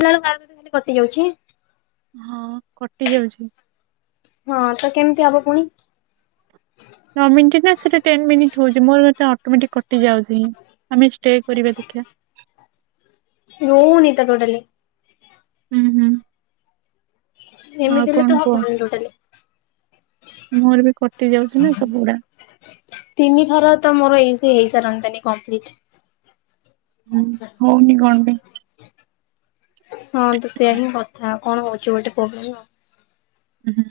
କଲାବେଳୁ କ [unintelligible] ଖାଲି କଟି ଯାଉଛି। ହଁ କଟି ଯାଉଛି। ହଁ ତ କେମିତି ହବ ପୁଣି। ନ ମିିନଟ ନା ସେଇଟା ଟେନ୍ ମିନିଟ୍ ହଉଚି ମୋର ସେଟା ଅଟୋମଟିକ କଟି ଯାଉଛି। ଆମେ ଷ୍ଟେ କରିବା ଦେଖିଆ। ନଉନିିତ ଟୋଟାଲି। ହୁଁ ହୁଁ। ଆଉ ଏମିତି ହେଲେ କଣ ତ କୁହ ହବନି ଟୋଟାଲି। ମୋର ବି କଟି ଯାଉଛି ନା ସବୁଗୁଡା। ତିନି ଥର ତ ମୋର ଏମିତି ହେଇସାରନ୍ତାଣି କମ୍ପ୍ଲିଟ। ହୁଁ ହଉନି କଣ ପାଇଁ। ହଁ ତ ସେଇଆ ହିଁ କଥା କଣ ହଉଛି ଗୋଟେ ପ୍ରୋବ୍ଲେମ ଆଉ। ହୁଁ ହୁଁ।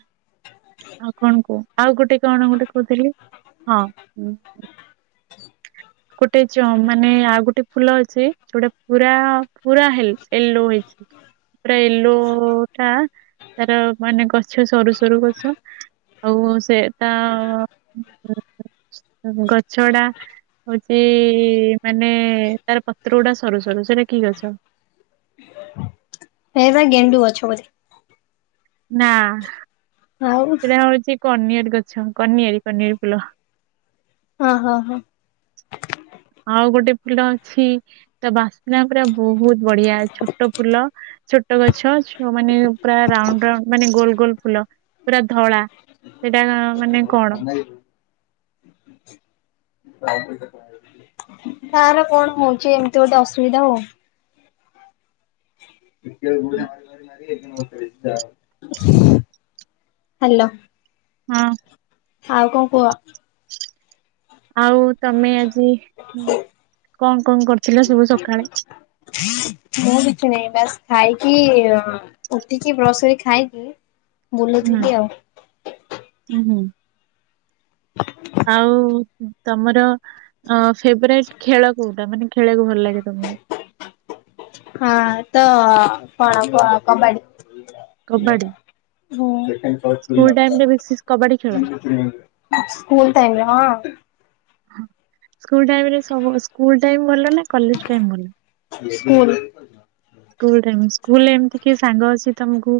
ଆଉ କଣ କୁହ ଆଉ ଗୋଟେ କଣ ଗୋଟେ କହୁଥିଲି ହଁ ଗୋଟେ ଜମ୍ ମାନେ ଆଉ ଗୋଟେ ଫୁଲ ଅଛି ଯୋଉଟା ପୁରା ପୁରା ହେଲ ୟେଲୋ ହେଇଚି ପୁରା ୟଲୋ ଟା ତାର ମାନେ ଗଛ ସରୁ ସରୁ ଗଛ ଆଉ ସେ ତା ଗଛଡ଼ା ହଉଚି ମାନେ ତାର ପତ୍ର ଗୁଡା ସରୁ ସରୁ ସେଟା କି ଗଛ [unintelligible] ହେ ବା ଗେଣ୍ଡୁ ଅଛ ବୋଧେ ନାଁ ଆଉ ସେଟା ହଉଚି କନିଅରି ଗଛ କନିଆରି କନିଆରି ଫୁଲ। ହଁ-ହ-ହ। ଆଉ ଗୋଟେ ଫୁଲ ଅଛି ତା ବାସ୍ନା ପୁରା ବହୁତ୍ ବଢିଆ ଛୋଟ ଫୁଲ। ଛୋଟ ଗଛ ମାନେ ପୁରା ରାଉଣ୍ଡ-ରାଉଣ୍ଡ ମାନେ ଗୋଲ୍-ଗୋଲ୍ ଫୁଲ ପୁରା ଧଳା ସେଟା [unintelligible] [inaudible] ତାର କଣ ହଉଚି ଏମ୍ତି ଗୋଟେ ଅସୁବିଧା ହଉ ହାଲୋ। ହଁ। ଆଉ କଣ କୁହ? ଆଉ ତମେ ଆଜି କଣ-କଣ କରୁଥିଲ ସବୁ ସକାଳେ? ମୁଁ କିଛି ନାହିଁ, ବାସ୍ ଖାଇକି ଉଠିକି ବ୍ରସ୍ କରିକି ଖାଇକି ବୁଲୁଥିଲି ଆଉ। ହୁଁ-ହୁଁ। ଆଉ ତମର ଅ ଫେବରାଇଟ୍ ଖେଳ କୋଉଟା ମାନେ ଖେଳିଆକୁ ଭଲ ଲାଗେ ତମୁକୁ? ହଁ ତ କଣ କବାଡି। କବାଡି ହୁଁ। ସ୍କୁଲ ଟାଇମ ରେ ବେଶୀ କବାଡି ଖେଳ ସ୍କୁଲ ଟାଇମ୍ ରେ ହଁ। ସ୍କୁଲ ଟାଇମ୍ ରେ ସବୁ ସ୍କୁଲ ଟାଇମ୍ ଭଲ ନା କଲେଜ୍ ଟାଇମ୍ ଭଲ? ସ୍କୁଲ୍। ସ୍କୁଲ୍ ଟାଇମ୍, ସ୍କୁଲରେ ଏମ୍ତି କିଏ ସାଙ୍ଗ ଅଛି ତମୁକୁ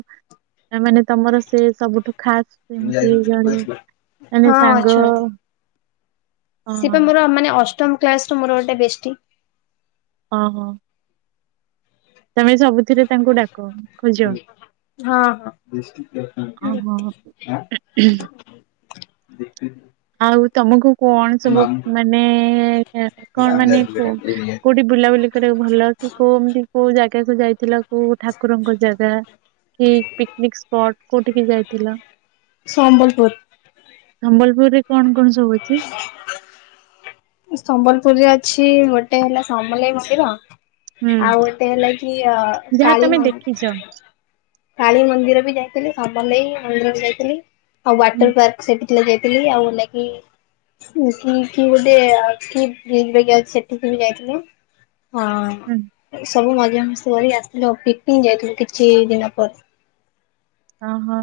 ମାନେ ତମର ସେ ସବୁଠୁ ଖାସ୍ ସେମ୍ତି ଜଣେ ମାନେ ହଁ ସାଙ୍ଗ ହଁ ସେ ପା ମୋର ମାନେ ଅଷ୍ଟମ୍ କ୍ଲାସ୍ ରୁ ମୋର ଗୋଟେ ବେଷ୍ଟୀ। ହଁ-ହଁ। ତମେ ସବୁଥିରେ ତାଙ୍କୁ ଡାକ ଖୋଜ ହଁ ହଁ। ଓହୋ। ହୁଁ [unintelligible] ଆଉ ତମକୁ କଣ ସବୁ ମାନେ କଣ ମାନେ କୋଉଠି ବୁଲାବୁଲି କରିବାକୁ ଭଲ କି କୋଉମ୍ତି ଜାଗାକୁ ଯାଇଥିଲ କୋଉ ଠାକୁରଙ୍କ ଜାଗା କି ପିକନିକ୍ ସ୍ପଟ୍ କୋଉଠିକି ଯାଇଥିଲ? ସମ୍ବଲପୁର୍। ସମ୍ବଲପୁରରେ କଣ-କଣ ସବୁ ଅଛି? ସମ୍ବଲପୁରରେ ଅଛି ଗୋଟେ ହେଲା ସମଲେଇ ମନ୍ଦିର ହୁଁ ଆଉ ଗୋଟେ ହେଲାକି ଅ ଯାହା କାଳୀ ତମେ ମ ଦେଖିଛ କାଳୀ ମନ୍ଦିର ବି ଯାଇଥିଲି ସମଲେଇ ମନ୍ଦିରକୁ ଯାଇଥିଲି ଆଉ ହୁଁ ୱାଟର୍ ପାର୍କ ସେଠି ଥିଲା ଯାଇଥିଲି, ଆଉ [unintelligible] କି-କି ଗୋଟେ କି ଅଛି [unintelligible] ସେଠିକି ବି ଯାଇଥିଲୁ। ହଁ। ହୁଁ। ସବୁ ମଜା ମସ୍ତି କରିକି ଆସିଥିଲୁ ଆଉ ପିକନିକ୍ ଯାଇଥିଲୁ କିଛି ଦିନ ପରେ। ଅ ହଁ।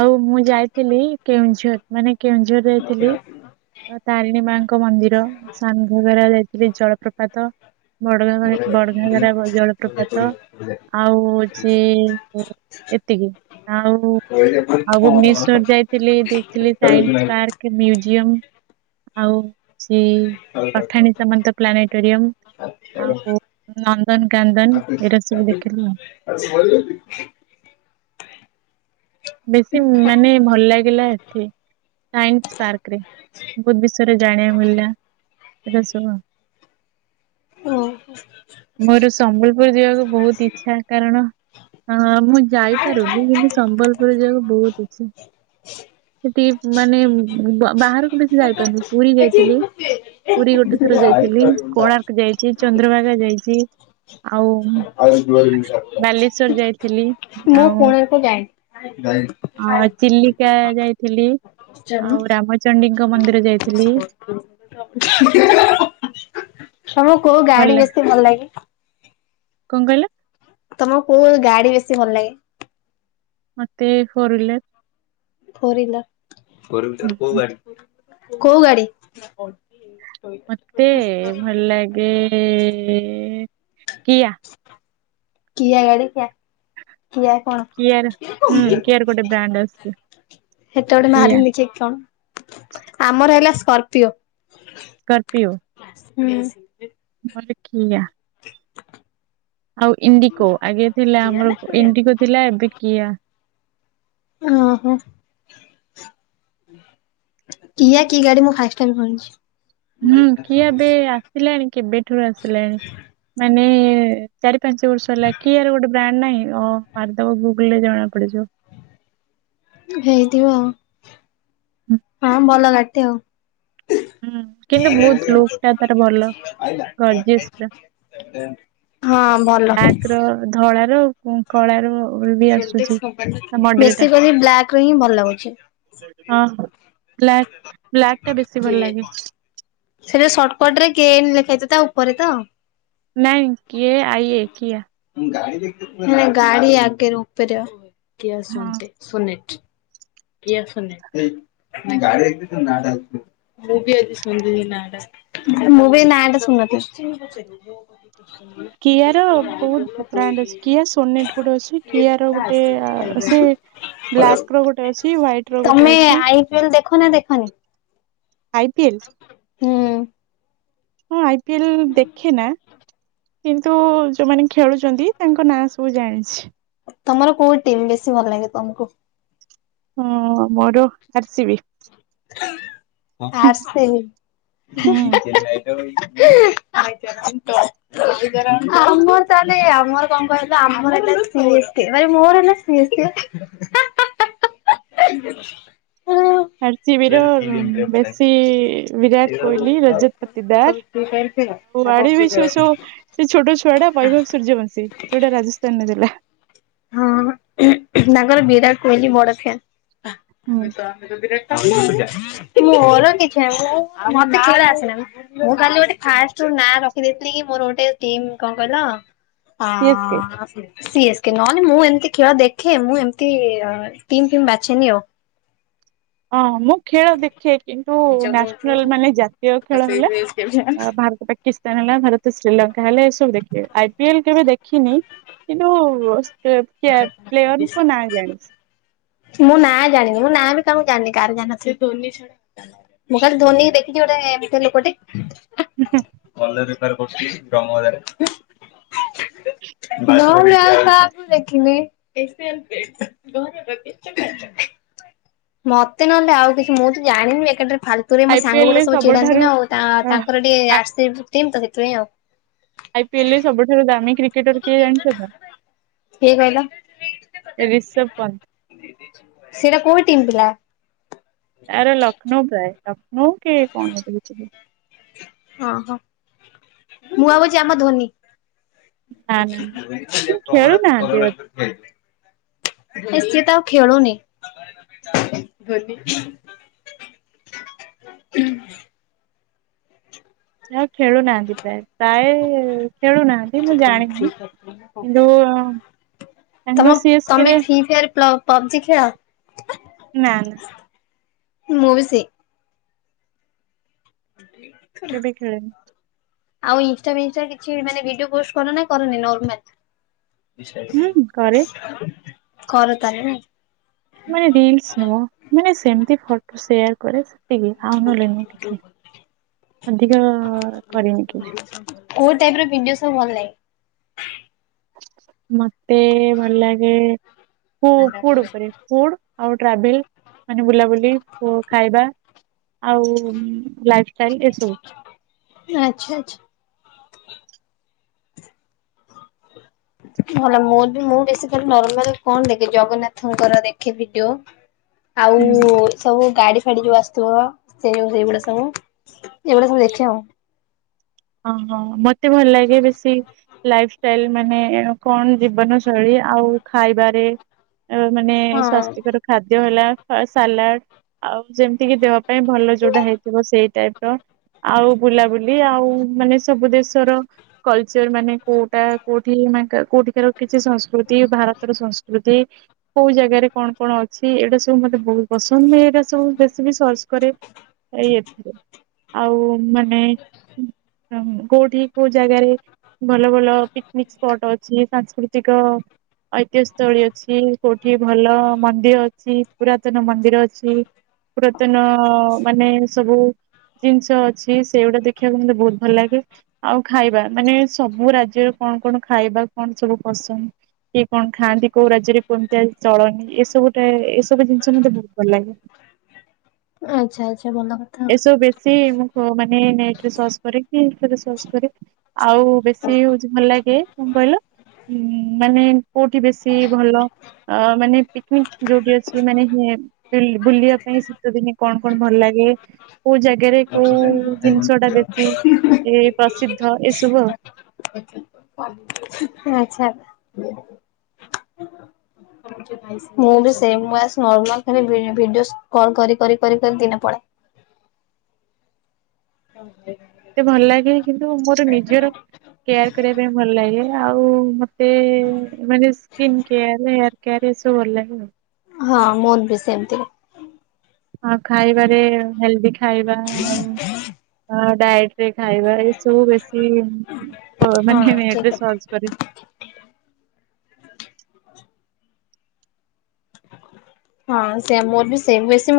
ଆଉ ମୁଁ ଯାଇଥିଲି କେଉଁଝର, ମାନେ କେଉଁଝର ଯାଇଥିଲି ତାରିଣୀ ମାଙ୍କ ମନ୍ଦିର ସାନଘଗରା ଯାଇଥିଲି ଜଳପ୍ରପାତ ବଡଗା ବଡଘାଗରା ଜଳପ୍ରପାତ। ଆଉ ଅଛି ଏତିକି ଆଉ। ହ [unintelligible] ଆଉ ଭୁବନେଶ୍୍ୱଵର ଯାଇଥିଲି ଦେଖଥିଲି ସାଇନ୍ସ ପାର୍କ ମୁଜିୟମ ଆଉ। ହଉଛି ପଠାଣି ସାମନ୍ତ ପ୍ଲାନେଟୋରିୟମ୍। ଆଉ ନନ୍ଦନ କାନ୍ଦନ ଏରା ସବୁ ଦେଖିଲା ଆଉ। ଆ ଭ [unintelligible] ବେଶୀ ମାନେ ଭଲ ଲାଗିଲା ଏଠି। ସାଇନ୍ସ ପାର୍କ ରେ ବହୁତ ବିଷୟରେ ଜାଣିବା ମିଳିଲା ସେଟ ସ [inaudible] ଓହୋ। ମୋର ସମ୍ବଲପୁର ଯିବାକୁ ବହୁତ ଇଛା କାରଣ ମୁଁ। ଯାଇପାରୁନି କିନ୍ତୁ ସମ୍ବଲପୁର ଯିବାକୁ ବହୁତ ଇଚ୍ଛା। ସେଠି ମାନେ ବାହାରକୁ ବେଶି ଯାଇପାରୁନି ପୁରୀ ଯାଇଥିଲି। ପୁରୀ ଗୋଟେ ଥର ଯାଇଥିଲି କୋଣାର୍କ ଯାଇଛି ଚନ୍ଦ୍ରଭାଗା ଯାଇଛି ଆଉ। ମୁଁ ବାଲେଶ୍ଵର ଯାଇଥିଲି କୋଣାର୍କ ଯାଇନି। ହଁ ଚିଲିକା ଯାଇଥିଲି ଆଉ ରାମଚଣ୍ଡୀଙ୍କ ମନ୍ଦିର ଯାଇଥିଲି। ସବୁ କୋହୁ ଗାଡି ବେଶୀ ଭଲ ଲାଗେ। କଣ କହିଲା? ତମ କୋଉ ଗାଡି ବେଶୀ ଭଲ ଲାଗେ? ମତେ କରିଲେ। କୋଉ ହୁଁ ଗାଡ଼ି। ମତେ ଭଲ ଲାଗେ କିଆ। କିଆ ଗାଡ଼ିଟା କିଆ କଣ? କିଆର ହୁଁ କିଆର ଗୋଟେ ବ୍ରାଣ୍ଡ ଆସୁଛି ସେତେବେଟେ କିଆ ମହାରିନି କି କଣ। ଆମର ହେଲା ସ୍କର୍ପିଓ। ସ୍କର୍ପିଓ। ହୁଁ। ମତେକିଆ। [inaudible] ଆଉ ଇଣ୍ଡିିକୋ ଆଗ ଥିଲା ଆମର ଇଣ୍ଡିିକୋ ଥିଲା ଏବେ କିଆ। ହଁ ହଁ। କିଆକି ଗାଡି ମୁଁ ଫାଇଷ୍ଟ କହିଛି। ହୁଁ କିଆଏବେ ଆସିଲାଣି କେବେଠାରୁ ଆସିଲାଣି ମାନେ ଚାରି ପାଞ୍ଚ ବର୍ଷ ହେଲା କି ଗୋଟେ ବ୍ରାଣ୍ଡ ନାହିଁ ମାରିଦବ ଗୁଗୁଲ ରେ ଜଣା ପଡିଯିବ। ହେଇଥିବ ଆଉ। ହୁଁ [unintelligible] ହଁ ଭଲଗାଡିଟେଆଉ। ହୁଁ। କିନ୍ତୁ ବହୁତ ଲୁକ୍ ଟା ତାର ଭଲ ଆଲା ଗର୍ଜିଅସ୍ ପୁରା [unintelligible] ହଁ ଭଲ। ବ୍ଲାକ୍ ର ଧଳାର ଆଉ କଣ। କଳାବି ଆସୁଛି ତାମଡେଲା ଟା। ବେଶୀ କରି ବ୍ଲାକ ର ହିଁ ଭଲ ଲାଗୁଛି। ହ ହ ବ୍ଲକ୍ ଟା ବେଶ ସେଟା ସର୍ଟକଟ ରେ କେ ଏନଲେଖାହୋଇଥିବା ଉପରେ ତ ନାଇଁ କେଆଇଏ କିଆ। ଗାଡିଆଗ ହଁ ଉପରେକିଆଶୁନିଟି। କିଏ ଶୁଣୁନି ଏଇ ବାଡ଼େଇ ବି ତୋ ନାଁ ଟା ଆଗେ କହ ମୁଁ ବି ଆଜି ଶୁଣିଲି ନାଁ ଟା। ଭଲ ମୁଁ ବି ଏ ନାଁ ଟା ଶୁଣିଥିଲି। କିଆର ବହୁତ ବ୍ରାଣ୍ଡ୍ ଅଛି କିଆ ସୋନେଟ୍ ଗୋଟେ ଅଛି କିଆର ଗୋଟେ ଆ ସେ ବ୍ଲାକ୍ ର ଗୋ ତମେ ଆଇ ପି ଏଲ ଦେଖ ନାଁ ଦେଖନି? ଆଇ ପି ଏଲ ହୁଁ। ହଁ ଆଇ ପି ଏଲ ଦେଖେ ନା। କିନ୍ତୁ ଯୋଉମାନେ ଖେଳୁଛନ୍ତି ତାଙ୍କ ନାଁ ସବୁ ଜାଣିଛି। ତମର କୋଉ ଟିମ୍ ବେଶୀ ଭଲ ଲାଗେ ତମକୁ? ହୁଁ ମୋ ମୋର ଆର ସି ବି। ହଁ ଆର ସି ବି ହେ ହେ ହେ। ହୁଁ ଆଜ୍ଞା [inaudible] [inaudible] ଆମର ତାହେଲେ ଆମର କଣ କହିଲ ଆମର ଏବେ ଥ୍ରୀ ବି ଏଚ୍ କେ ମାନେ ମୋର ହେଲା ଥ୍ରୀ ବିଚ୍ ଏ କେ ହା ହା ହା ହା ହା ହେ। ଆର ସି ବି ର ବେଶୀ ବିରାଟ କୋହିଲି ରଜତ୍ ପତି ଦାସ ଆଉ ଆଡେ ବି ସେ ସବୁ ସେ ଛୋଟ ଛୁଆ ଟା ବୈଭବ ସୂର୍ଯ୍ୟବଂଶୀ ସେଇଟା ରାଜସ୍ଥାନରେ ଦେଲା। ହଁ ବା ତାଙ୍କର ବିରାଟ କୋହିଲି ବଡ ଫ୍ୟାନ୍ ହୁଁ ହଁ ଆଉ [inaudible] ମୋର କିଛି ନାହିଁ ମୁଁ ମତେ ଖେଳ ଆସେନା। ମୁଁ ଖାଲି ଗୋଟେ ଫାଷ୍ଟ୍ ନାଁ ରଖିଦେଇଥିଲି କି ମୋର ଗୋଟେ ଟିମ୍ କଣ କହିଲ ସିଏସକେ ହଁ ସି ଏସ୍ ସି ଏସ୍। ଦେଖେ ନହେଲେ ନାଇଁ ମୁଁ ଏମିତି ଖେଳ ଦେଖେ ମୁଁ ଏମତି ଟିମ୍ ଫିମ୍ ବାଛେନି ଆଉ। ହଁ ମୁଁ ଖେଳ ଦେଖେ କିନ୍ତୁ ନ୍ୟାସନାଲ୍ ମାନେ ଜାତୀୟ ଖେଳ ହେଲା ଅ ଭାରତ ପା କିସ୍ତାନ ହେଲା ଭାରତ ଶ୍ରୀଲଙ୍କା ହେଲେ ଏ ସବୁ ଦେଖେ ଆଇ ପି ଏଲ କେବେ ଦେଖିନି କିନ୍ତୁ ସ ବୁ ପ୍ଲେୟାର ପ୍ଲେୟାରଙ୍କ ନାଁ ଜାଣିଛି। ମୁଁ ନାଁ ଜାଣିନି ମୁଁ ନାଁ ବି କାହାକୁ ଜାଣିନି କାହାର ଜାଣିନଥିଲି ଧୋନି ଛଡା। ମୁଁ ଖାଲି ଧୋନି କି ଦେଖିଛି ଗୋଟେ ଏମିତି ଲୋକଟେ କଲେଜ୍ ତାର ବସିକି [inaudible] ମୁଁ ଦେଖିନି [inaudible] ମତେ ନହେଲେ ଆଉ କିଛି ମୁଁ ତ ଜାଣିନି ବେକାର ଟାରେ ଫାଲ ତୁ ବି ମୋ ଆଇପିଏଲ ସାଙ୍ଗ ରେ ଗୁଡା ସବୁ ଚିଡାନ୍ତି ସବୁଠାରୁ ନା ଆଉ ତା ହଁ ତାଙ୍କର ଟିକେ ଆ ଆର ସି ବି ଟିମ୍ ତ ସେଥିପାଇଁ ଆଉ। ଆଇ ପି ଏଲ ରେ ସବୁଠାରୁ ଦାମୀ କ୍ରିକେଟର କିଏ ଜାଣିଛ ନା କିଏ କହିଲ ରିଷଭ ପନ୍ତୀ। ସେଇଟା କୋଉ ଟିମ୍ ପିଲା? ଆରେ ଲକ୍ଷ୍ନୌ ପ୍ରାୟ ଲକ୍ଷ୍ନୌ କି କଣ ଗୋଟେ ହେଇଥିବ। ଓ ହୋ ମୁଁ ଭାବୁଛି ଆମ ଧୋନି। ନା ନା ସେ [inaudible] ତମର ତ ଖେଳୁନାହାନ୍ତି ସବୁବେଳେ ବୋଧେ। ଖାଲି ଧୋନି। ହେଇ ହେ ସେଇଟା ଆଉ ଖେଳୁନି। [inaudible] ଧୋନି ହୁଁ। ନାଁ ଆଉ ଖେଳୁନାହାନ୍ତି ପ୍ରାୟେ ପ୍ରାୟେ ଖେଳୁନାହାନ୍ତି ମୁଁ ଜାଣିନି। ମାନେ ହଉଛି ସେଇଆ। ସାଙ୍ଗ ସିଏ ସେଥିରେ ଇନକ୍ୟୁରି ପ୍ଲ ପପଜି ଖେଳ। ନା ନା। ମୁଁ ବି ସେ ଠିକ୍। କେବେ ଖେଳେନି। ଆଉ ଇନଷ୍ଟା ଫିଷ୍ଟା କିଛି ବି ମାନେ ଭିଡିଓ ପୋଷ୍ଟ କର ନା କରନି ନର୍ମାଲ। ହୁଁ କରେ କର ତାହେଲେ ନାଇଁ। ମାନେ ରିଲସ ନୁଅ ମାନେ ସେମତି ଫଟୋ ସେୟାର କରେ। ତିକି ଆଉ ନହେଲେ ନୁ କିଛି ଅଧିକ କରିନି କ୍ୟୁସି। କୋଉ ଟାଇପିର ଭିଡିଓ ସବୁ ଭଲ ଲାଗେ? ମତେ ଭଲ ଲାଗେ ଫୁ-ଫୁଡ୍ ଉପରେ। ଫୁଡ୍ ଆଉ ଟ୍ରାଭେଲ ମାନେ ବୁଲାବୁଲି ଓ ଖାଇବା। ଆଉ ଲାଇଫ୍ ଷ୍ଟାଇଲ୍ ଏସବୁ। ଆଚ୍ଛା ଆଚ୍ଛା। ଭଲ ମୋର ବି ମୁଁ ବେଶୀ ଖାଲି ନର୍ମାଲ କଣ ଦେଖେ ଜଗନ୍ନାଥଙ୍କର ଦେଖେ ଭିଡିଓ। ଆଉ। ହୁଁ। ସବୁ ଗାଡି ଫାଡି ଯୋଉ ଆସିଥିବ ସେ ଯୋଉ ସେଇଗୁଡା ସବୁ ଏଇଗୁଡା ସବୁ ଦେଖେ ଆଉ। ଅ ହଁ ମତେ ଭଲ ଲାଗେ ବେଶୀ ଲାଇଫ ଷ୍ଟାଇଲ ମାନେ କଣ ଜୀବନ ଶୈଳୀ ଆଉ ଖାଇବାରେ। ଆଉ ମାନେ ହଁ ସ୍ଵାସ୍ଥ୍ୟକର ଖାଦ୍ୟ ହେଲା। ଆ ସାଲାଟ୍ ଆଉ ଯେମତି କି ଦେହ ପାଇଁ ଭଲ ଯୋଉଟା ହେଇଥିବ ସେଇ ଟାଇପିର। ଆଉ ବୁଲାବୁଲି ଆଉ ମାନେ ସବୁ ଦେଶର କଲଚର ମାନେ କୋଉଟା କୋଉଠି ମା ଙ୍କ କୋଉଠିିକାର କିଛି ସଂସ୍କୃତି ଭାରତର ସଂସ୍କୃତି। କୋଉ ଜାଗାରେ କଣ କଣ ଅଛି ଏଗୁଡା ସବୁ ମତେ ବହୁତ ପସନ୍ଦ ମୁଁ ଏଇରା ସବୁ ବେଶି ବି ସର୍ଚ୍ଚ କରେ। ଏଇ ଏଥିରେ ଆଉ ମାନେ ହୁଁ କୋଉଠି କୋଉ ଜାଗାରେ? ଭଲ ଭଲ ପିକନିକ୍ ସ୍ପଟ ଅଛି ସାଂସ୍କୃତିକ- ଐତିହ ସ୍ଥଳୀ ଅଛି କୋଉଠି ଭଲ ମନ୍ଦିର ଅଛି ପୁରାତନ ମନ୍ଦିର ଅଛି। ପୁରାତନ ମାନେ ସବୁ ଜିନିଷ ଅଛି ସେଗୁଡା ଦେଖିଆକୁ ମତେ ବହୁତ ଭଲ ଲାଗେ ଆଉ ଖାଇବା ମାନେ ସବୁ ରାଜ୍ୟର କଣ କଣ ଖାଇବା କଣ ସବୁ ପସନ୍ଦ। କିଏ କଣ ଖାଆନ୍ତି କୋଉ ରାଜ୍ୟରେ କେମତିଆ ଚଳନି ଏସବୁ ଟାଏ ଏସବୁ ଜିନିଷ ମତେ ବହୁତ ଭଲ ଲାଗେ। ଆଚ୍ଛା ଆଚ୍ଛା ଭଲ କଥା। ସୋ ବେଶୀ ମୁଁ କ ମାନେ ନେଟ୍ ରେ ସର୍ଚ୍ଚ କରେ କି ଏଥିରେ ସର୍ଚ୍ଚ କରେ। ଅଉ ବେଶୀ ହଉଚି ଭଲ ଲାଗେ କଣ କହିଲ? ହୁଁ ମାନେ କୋଉଠି ବେଶୀ ଭଲ। ଅ ମାନେ ପିକନିକ୍ ଯୋଉଠି ଅଛି ମାନେ ହେ ବୁଲ୍-ବୁଲିଆ ପାଇଁ ଶୀତ ଦିନେ କଣ କଣ ଭଲ ଲାଗେ? କୋଉ ଜାଗାରେ କୋଉ ଜିନିଷ ଟା ବେଶୀ ଏ ପ୍ରସିଦ୍ଧ ଏସବୁ ଆଉ। ହଉ ଠିକ୍ ଅଛି। ଆଚ୍ଛା। ମୁଁ ବି ସେଇ ବାସ୍ ନର୍ମାଲ୍ ଖାଲି ଭି-ଭିଡିଓସ୍ କଲ୍ କରି କରି କରି କରି ଦିନ ପଳାଏ। [unintelligible] ତେ ଭଲ ଲାଗେ କିନ୍ତୁ ମୋର ନିଜର କେୟାର୍ କରିବା ପାଇଁ ଭଲ ଲାଗେ ଆଉ ମତେ ମାନେ ସ୍କିନ କେୟାର ହେୟାର କେୟାର ଏସବୁ ଭଲ ଲାଗେ ଆଉ। ହଁ ମୋର୍ ବି ସେମିତି। ଆଉ ଖାଇବାରେ ହେଲ୍ଦି ଖାଇବା। ହଁ [unintelligible] ହଁ ଡାଇଟ୍ ରେ ଖାଇବା ଏସବୁ ବେଶୀ ହଁ ମାନେ ଏବେ ସର୍ଚ କରିବି। ହଁ ସେମ୍ ମୋର୍ ବି ସେମ୍ ବେଶୀ ମୁ